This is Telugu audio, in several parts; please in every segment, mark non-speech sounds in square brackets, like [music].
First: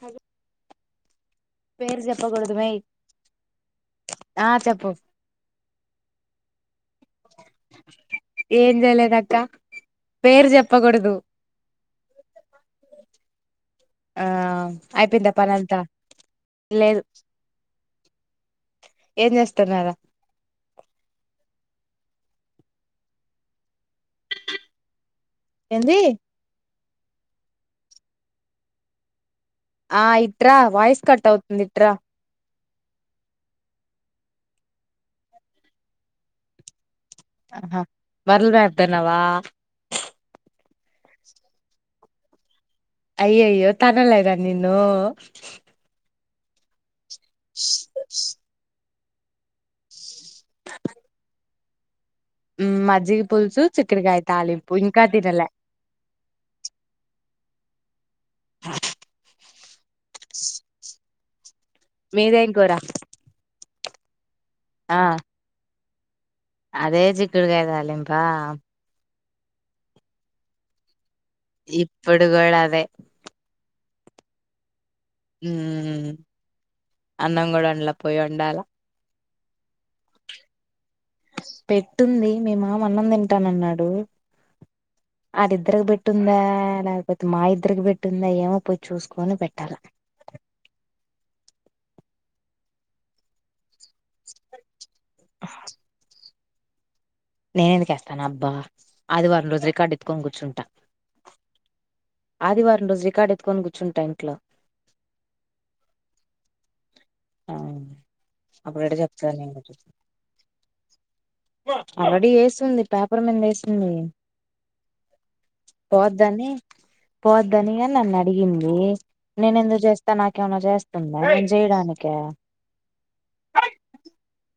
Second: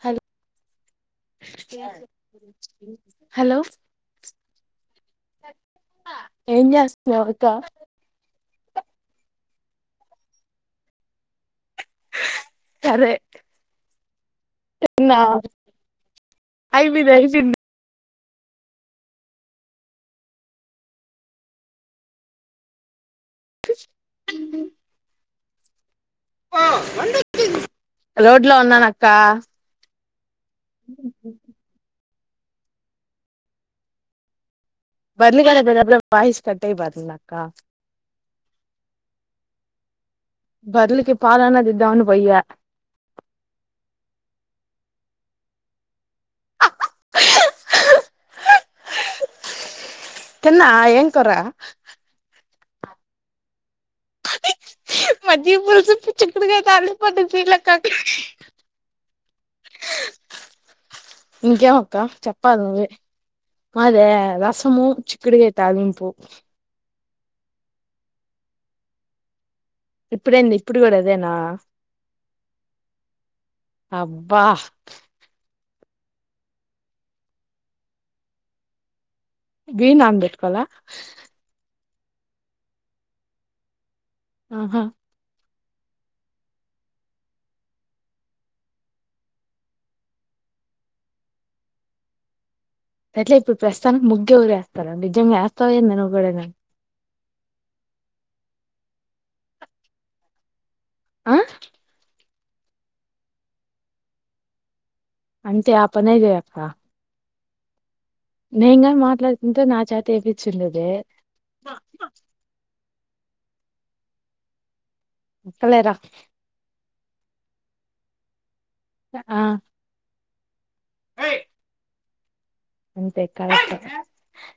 హలో హలో ఆ చెప్పు ఏం చేస్తున్నా ఒకక ఏం చేయలేదక్క పేరు చెప్పకూడదు అరే ఆ అయిపోయింద పనింతా అయి లేదు మీద అయిపోంది ఏం చేస్తున్నారా [inaudible] ఏంది రోడ్ లో ఉన్నానక్క ఆ ఇట్రా వయిస్ కట్తవుతుంద ఇట్రా బందగద వాయిస్ కట్టే బర్ నా హా మర్ల్మ అదనవా బర్లికి పాలనా అదిద్దాను పయ అయ్యో అయ్యో తనల ఇరా నిను [inaudible] తన్నా ఏంకురా మాజీ పోల్చు మధీ బల్స ప చక్కడగాతేల పలక్కక [inaudible] ఇంకేమ ఒక్క మీదేం చెప్పాలి కూర నువ్వి మాదే రసము ఆ చిక్కుడుగా అవుతం అదే చికుడుకాయదాలింప ఇప్పుడడి ఇప్పుడు కూడాది ఇప్పుడుగ అదే అబ్బా అన్నం కూడా వండలా పోయి వండాల బీయ్యమ్ నన పెట్టల పెట్టుంది మీ మామ అన్నం తింటాన అన్నాడు ఆహా వాడిద్దరికి పెట్టుందా లేకపోతే మా ఇద్దరికి పెట్టిందా ఏమో పోయి చూసుకని పెట్టాల [inaudible] అట్లే ఇప్పుడు ప్రస్తుాం ముగ్గు ఊరు వేస్తారు నిజం వేస్తాయ నువ్వు కూడా న నేన ఎందుకుేస్తాను అబ్బా ఆదివారం రోజు రికార్డు ఎత్తుకొని కూర్చుంటా ఆ ఆదివారం రోజు రికార్డు ఎత్తుకొని కూర్చుంటా ఇంట్లో అంటే ఆ పనే చేస్తా ఆ నేను కానీ మాట్లాడుతుంట నా చేత ఏపచ్చి ఉండేదే రెడీ వేస్తుంది పేపర్ మీద వేస్తుంది అక్కలేరా పోద్దని పోద్దనిగా నన్ను అడిగిండు ఆ నేన ఎందుకు చేస్తా నాకేమన్నా చేస్తుందా నేను చేయడానికే అంతే కరెక్ట్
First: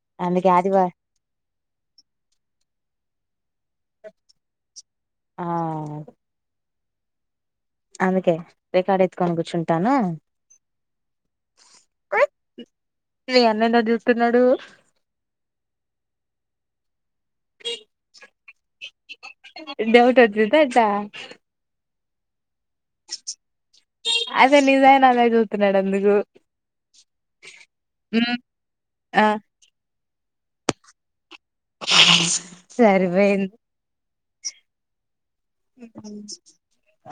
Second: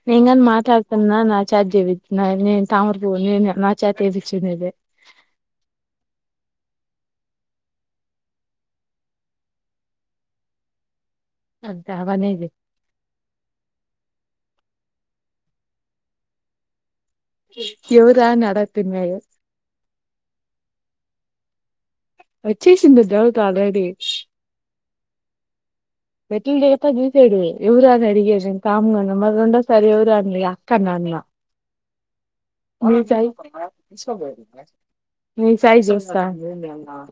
నేను గానీ అందుకే ఆదివారం మాట్లాడుతున్న నా చెత్త చేపిం నా నేను తామ్రపుూ నేను నా చేతే ఎపించేది ఆ అందుకే రికార్డు ఎత్తుకొని కూర్చుంటాను అంతే ఆ పనే మీ అన్న ఏటో స్తున్నాడు చెయ్ ఎవరా అని అడగతున్నాడు డౌట్ వచ్చిందా ఎట్ట వచేసింటుంది డౌట్ ఆల్రెడీ నా చూస్తారు బెట్ల ద అా దిసడు ఇవరు అ మ్మ్ అడిగే తా గ ఆ మర రండో సారి ఎవరు అ మీ అక్కన్నా అ ఆ [unintelligible]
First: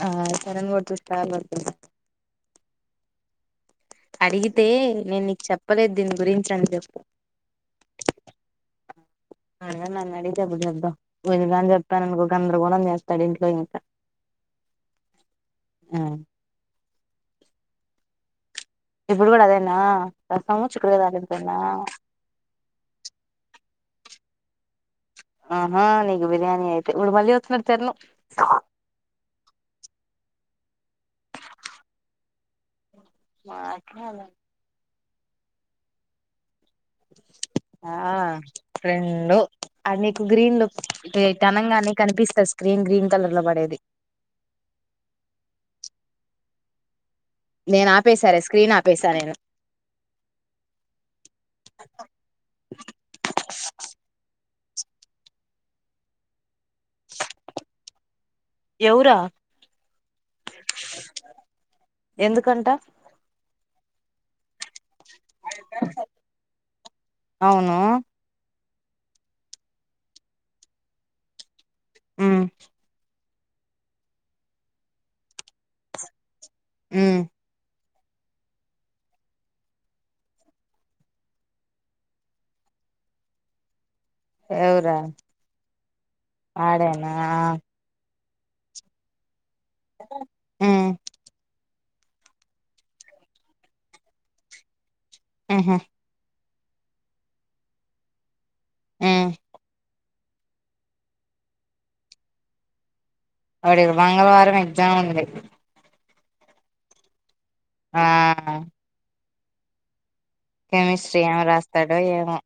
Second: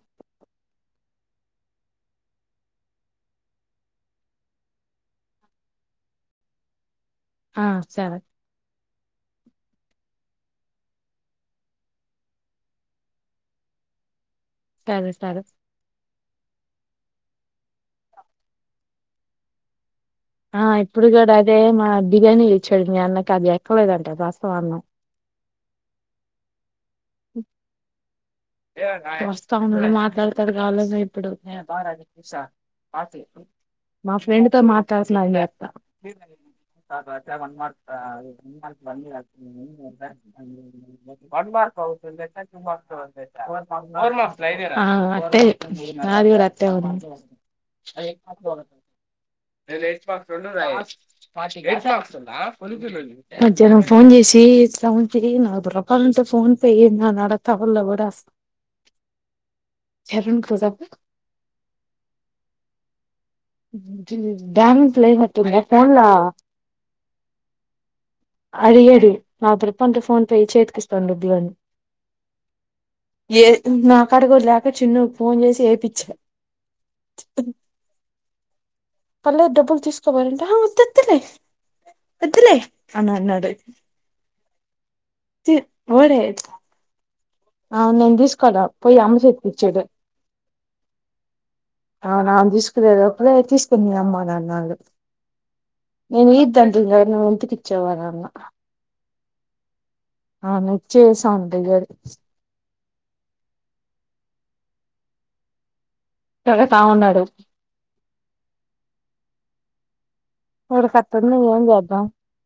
ఆ చరంగా [unintelligible] బర్తుంది అడిగితే నేను నీకు చెప్పలేదు దీని గురించి అనీ చెప్పు ఆ సరే ఆ అదే నన్న అడిగీతే అపుడు చేద్దాం విను కాని చెప్పాను అనుకో గందరగం చేస్తాడు ఇంట్లో ఇంకా [inaudible] సరే సరే ఆ ఇప్పుడు కూడా అదేనా ఆ రసము చిక్కుడుకాయ ఇప్పుడు కూడా తాలింపేనా అదే మా బిర్యానీ ఇచ్చాడు మీ అన్నకు అది ఎక్కలేదంట రసం అన్నం ఆహా నీకు బిర్యానీ అయితే ఇప్పుడు మళ్ళీ వస్తున్నాడు తెరను వస్తా ఉండడు మాట్లాడతాడు కావాల ఇప్పుడు మా ఫ్రెండ్ తో మాట్లాడలా మీ అత్త వ ఆ రెండు మార్ కానీ కనిపిస్తా స్్రీన్ గ్రీన్ కలర్ లో పడేది అ అంతే నాది కూడా అటనీ వుంది నేను ఆపేశారా స్క్రీన్ ఆపేశాను నట్ పాక రా మధ్యానం ఫోన్ చేసి ఉంచి న రూపాయలు ఉంటే ఫోన్ పే ఉందా అని అడతావల్ కూడాస్త ఎవరు కూడా ఎందుకంట డ్యాన్స్ లేనట్టు ఉందా ఫోన్ల అవును అడిగాడు నా తప్ప అంటే ఫోన్ పే చేతికిసతను ుబ్లోని హ్మ్ ఏ నా కాడకూడా లేక చిన్న ఫోన్ చేసి ఎపిచ్చ ఉమ్ పర్లేదు డబ్బులు తీసుకోవాలంట ఆ వద్ద వద్దలే వద్దులే అని అన్నడు ఎవుర చి ఓడే అవునేన్ దీస్ కదా పో అమ్మ చెతికిచ్చేదే ఉమ్ అవునాను తీసుకునే లోపలే తీసుకుంది అమ్మా నాన్నాల్లు ఉహు నేను ఈద్ తండ్రింగా నువ్ ఎంతకీచ్చావ్ అని అన్న ఉమ్ ఆనుచ్చే సందిగడు వాడికి మంగళవారం ఎగ్జామ్ ఉంది పెడతా ఉన్నాడు ఆ ఉమ్ వాడికి కెమిస్ట్రీ అట్టుంది ఏమి ఏం రాస్తాడో చేద్దాం ఏమో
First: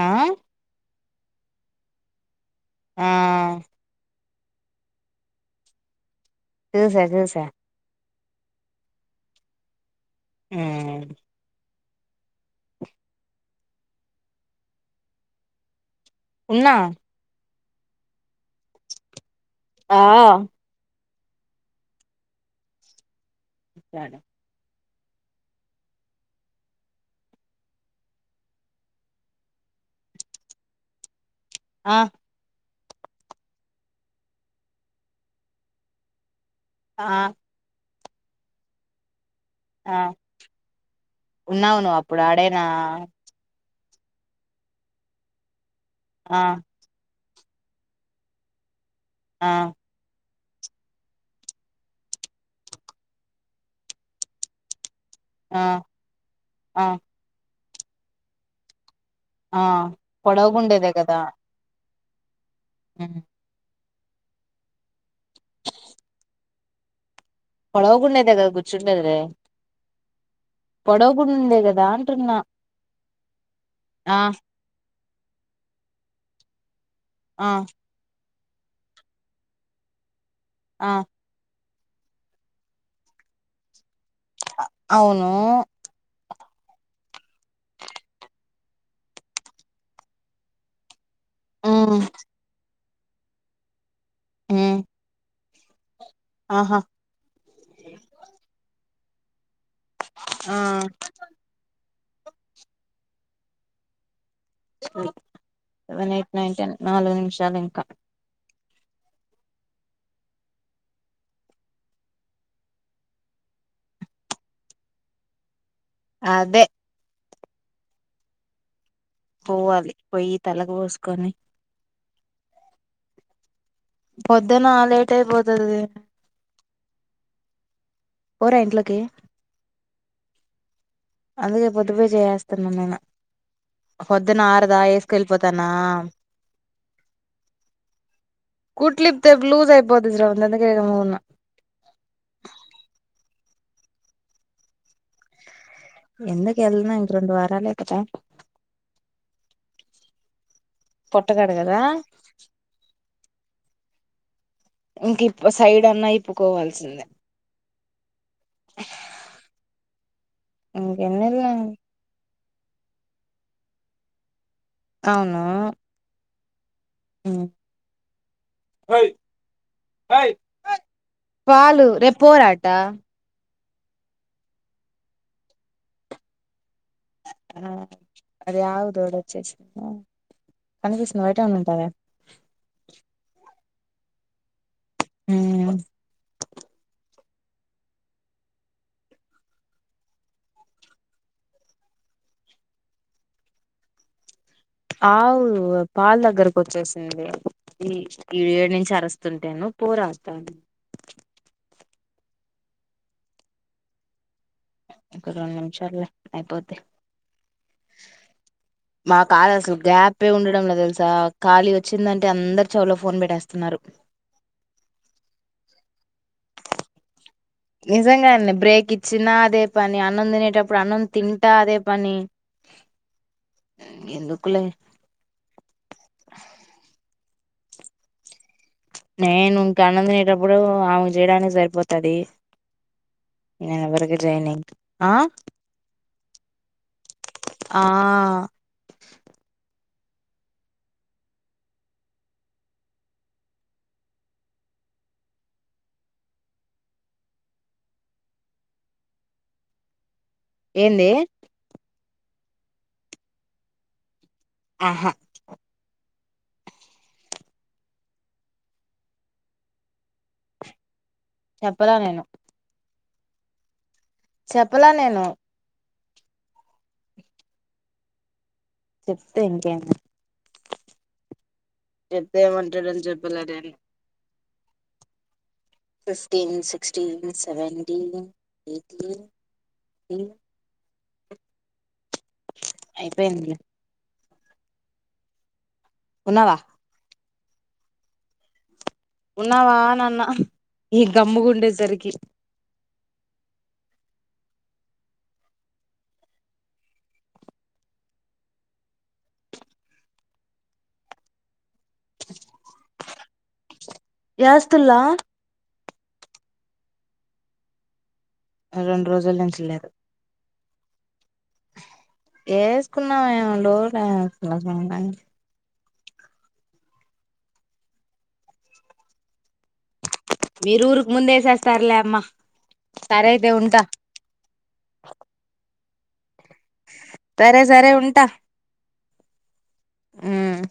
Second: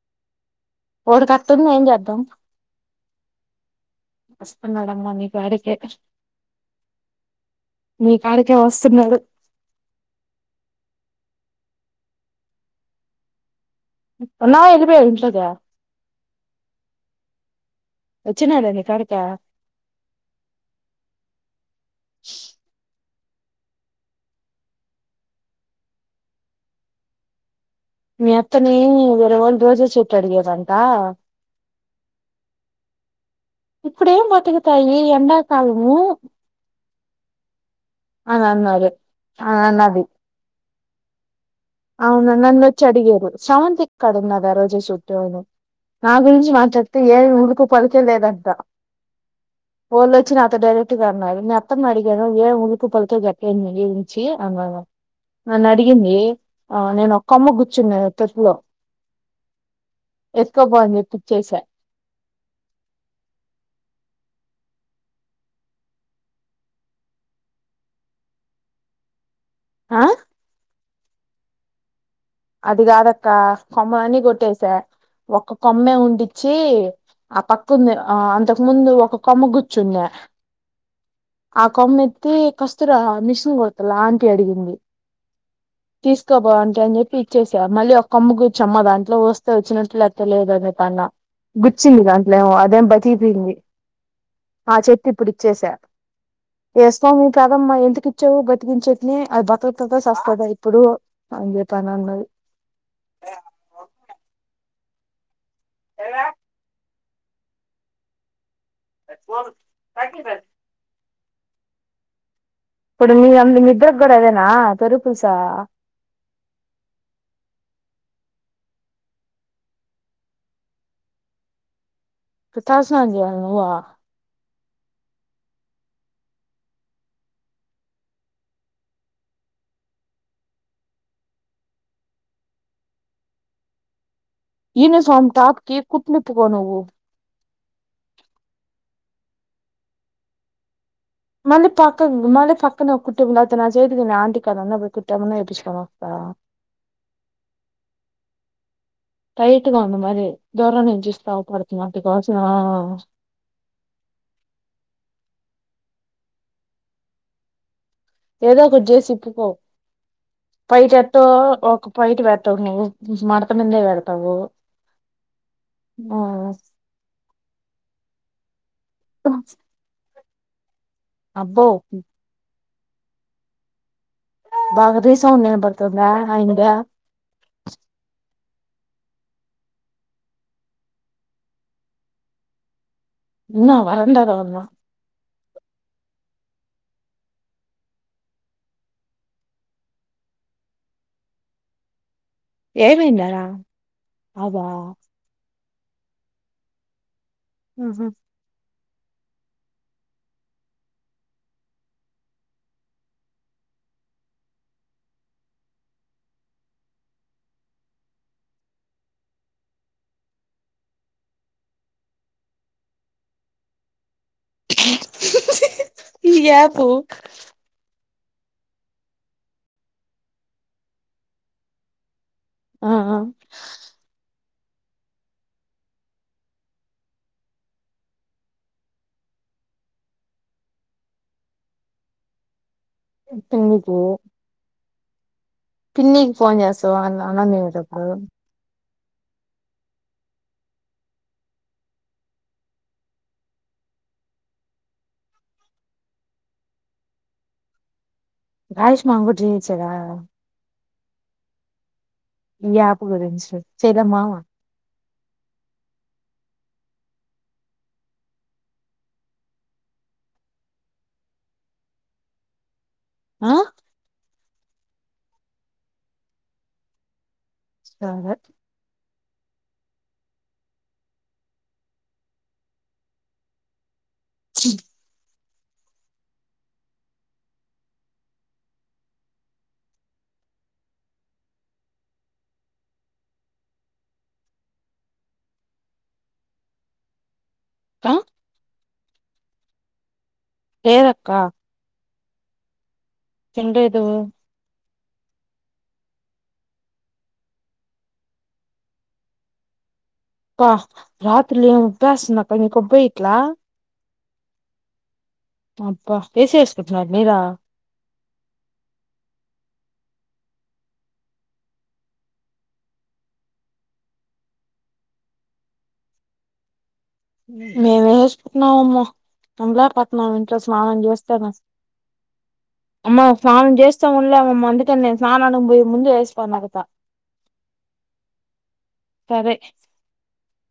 ఆ వాడికి కట్టుంది ఏం చేద్దాం ఆ వస్తున్నాడమ్మా మీకాడికె చూసా చూసా మీ కాడికే వస్తున్నాడు ఉమ్ వున్నావ్ ఎల్లిపోయావ్ ఇంట్లోకే ఉన్నా వచ్చినదా మీ కాడిక ఆ వాడా మీ అత్తని వేరే వాళ్ళు రోజ చెట్ అడిగరంట ఆ ఇప్పుడేం బతుకుతాయి ఇ ఎండాకాలము ఆ అనన్నారు ఆ అన్నది ఉన్నావు నువ్వు అప్పుడు అవునా ఆడేనా నన్నచ్చి అడిగారు స్రవంతి క్కడున్నద రోజ చెట్టు అని నా ఆ గురించి మాట్లాడితే ఏ ఉలుకు పలికే లేదంట ఆ వాళ్ళు నాతో డైరెక్ట్ గా అన్నారు మీ అత్తమ్మ ను అడిగాను ఏ ఉలికు పలికె చెప్పలేదు నీనుంచి అన్నాను ఆ నన్న డిగింది ఆ నేను ఒక్కమ్మ కూర్చున్నా తొట్టిలో ఆ ఎసుకోపో పొడవుగుండేదే అని చెప్పి ఇచ్చేసా ఉమ్ పొడవగుండేదే కదా గుచ్చుండేది ఆ పొడవ గు ఉందే కదా అంటున్నా అది కాదక్క ఆ కొమ్మలన్ని కొట్టేసా ఒక్క కొమ్మే ఉండించి ఆ పక్కుంది ఆ అంతకు ముందు ఒక కొమ్మ గుర్చుందా ఆ ఆ కొమ్మ ఎత్తి కస్తరా మిషన్ కొడతల ఆంటీ అడిగింది అవును తీస్ కపొ ఆంటీ అని చెప్ ప్పి ఇచ్చేసా మళ్ళీ ఒక్కమ్ము కూర్చమ్మ దాంట్లో వస్తే వచ్చినట్లు లేపో లేదు అని చెప్పి అన్న మ్మ్ గుచ్చింది దంట్లోమో అదేం బతిపోంది ఆ మ్మ్ చెట్టు ఇప్పుడు ఇచ్చేసా ఆహా ఏస్నావేమో కాదమ్మా ఎందుకి ఇచ్చావు బతికిన చేట్ని అది బక్క అ సస్తదో ఆ ఇప్పుడు అని చెప్పని అన్నది సెవెన్ ఎయిట్ నైన్ టెన్ నాలుగు నిమిషాలు ఇంకా [unintelligible] బ్యాగి ప్యాంట్ ఇప్పుడు మీ అ నిద్రకు కూడా అదేనా తొరు పూసా అదే పోవాలి పోయి తలకు పోసుకొని ఇప్పుడు తల స్నానం చెయ్యాలా నువ్వు పొద్దన లేట్ అయిపోతది పొర ఇంట్లోకి అందుకే పొద్దుపే చేయేస్తున్న నేను పొద్దున ఆరుదా యూనిఫామ్ టాప్ ఎసుకెళ్ళిపోతానా కి కుట్లిప్పుకో నువ్వు కూట్లు ఇప్పుతే లూస్ అయిపోతది [unintelligible] అందుకే గమ్మున ఉన్న మళ్లి పక్కకు మళ్లి పక్కనే ఒక కుట్టిం ఎప్ అత న నా చేే ఆంటి కాడన్న పొయ్యి కుట్టు ఏమన్న ఏపిచుకు రావాలే ఎందు కెళ్ళిన ఇంక రొండు వారాలే కదా టైట్గా ఉంది మరి దూరం నుంచి చూస్తే పొట్టగాడు కదా అవుపడుతది అందుకోసం ఆ ఇంకిప్ సైడ్ అన్నా ఇప్పుకోవాల్సిందే ఏదో ఒకటి చేసి ఇప్పుకో పైట ఎట్టో ఇంకెన్నేళ్ళు ఒక పైట వెత్ తావ్ నువ్వు మడతా మిందే వెడతావ్ నువ్వు అవును మ్మ్ అబ్బో వాళ్ళు రేప్ పోరట బాగ రీ రిసౌండ్ ఇనపడుతుందా ఆయన ది ఆ అదే ఆవు తొలేది చేసిందా కనిపిస్తుంది బయటె ఉన్నింటాదే ఉన్నా వరండ లో ఉన్నా మ్మ్ ఏమైంది ఆడ అవు పాల్ దగ్గరకు వచ్చేసింది ఈ ఏడు నుంచి ఆ వస్తుంటెను పోరాడతాను ఒక రొండు నిమిషాలు లే అయిపొద్ది మకాళ్ళ అసలు గ్యాపే ఉండడం లే తెలుసా ఖాళీ వచ్చిందంటే అందరు చెవులో ఫోన్ పెట్టేస్తున్నారు [inaudible] యాపు నిజంగా అండి బ్రేక్ ఇచ్చినా అదే పనే అన్నం తినేటప్పుడు అన్నం తింటా అదే పని ఆ ఆ ఎందుకులే నేను ఇంకా అన్నం తినేటప్పుడు ఆమె కి చేయడానికి సరిపోతాది నేను ఎవ్వరికి చెయ్యను ఇంక ఆ పిన్నీకి ఫోన్ చేస్తావా అన్నం ఆ తినేటప్పుడు రాజేష్ మామ కూడా చేయొచ్చు కదా ఏందీ మ్మ్ యాపు గురించి చేదమ్మావా ఆహా చెప్పదా నేను ఆ చెప్పలా నేను సరే చెప్తే ఇంకేమి చెప్తే ఏమంటాడో అని చెప్పలే నేను మ్మ్ ఫస్టిన్ సిక్స్టీన్ సెవెంటీన్ ఎయిటీన్ మ్మ్ అయిపోయింది లే తిన్నావా కా ఉన్నావా అని అన్న లేదక్క [unintelligible] బ రాత్రిలో ఉబ్బెస్తుంది నీకు ఉబేయట్ల యాస్తుల్ల అబ్బా వస వేసుకుంటున్నార మీదా రెండు రోజుల నుంచి లేదు యేసుకున్న డౌట్ [unintelligible] మేమే చేస్తున్నమామ [unintelligible] ఇంకా మీరు స్నానం ఊరుకు చేస్తాను ముందేసేస్తారులే అమ్మా అమ్మా సరే అయితే స్నానం ఉంటా చేస్తాంలేమ్మా మండుతూ స్నానం పోయే ముందు [unintelligible] సరే సరే ఉంటా సరే ఉమ్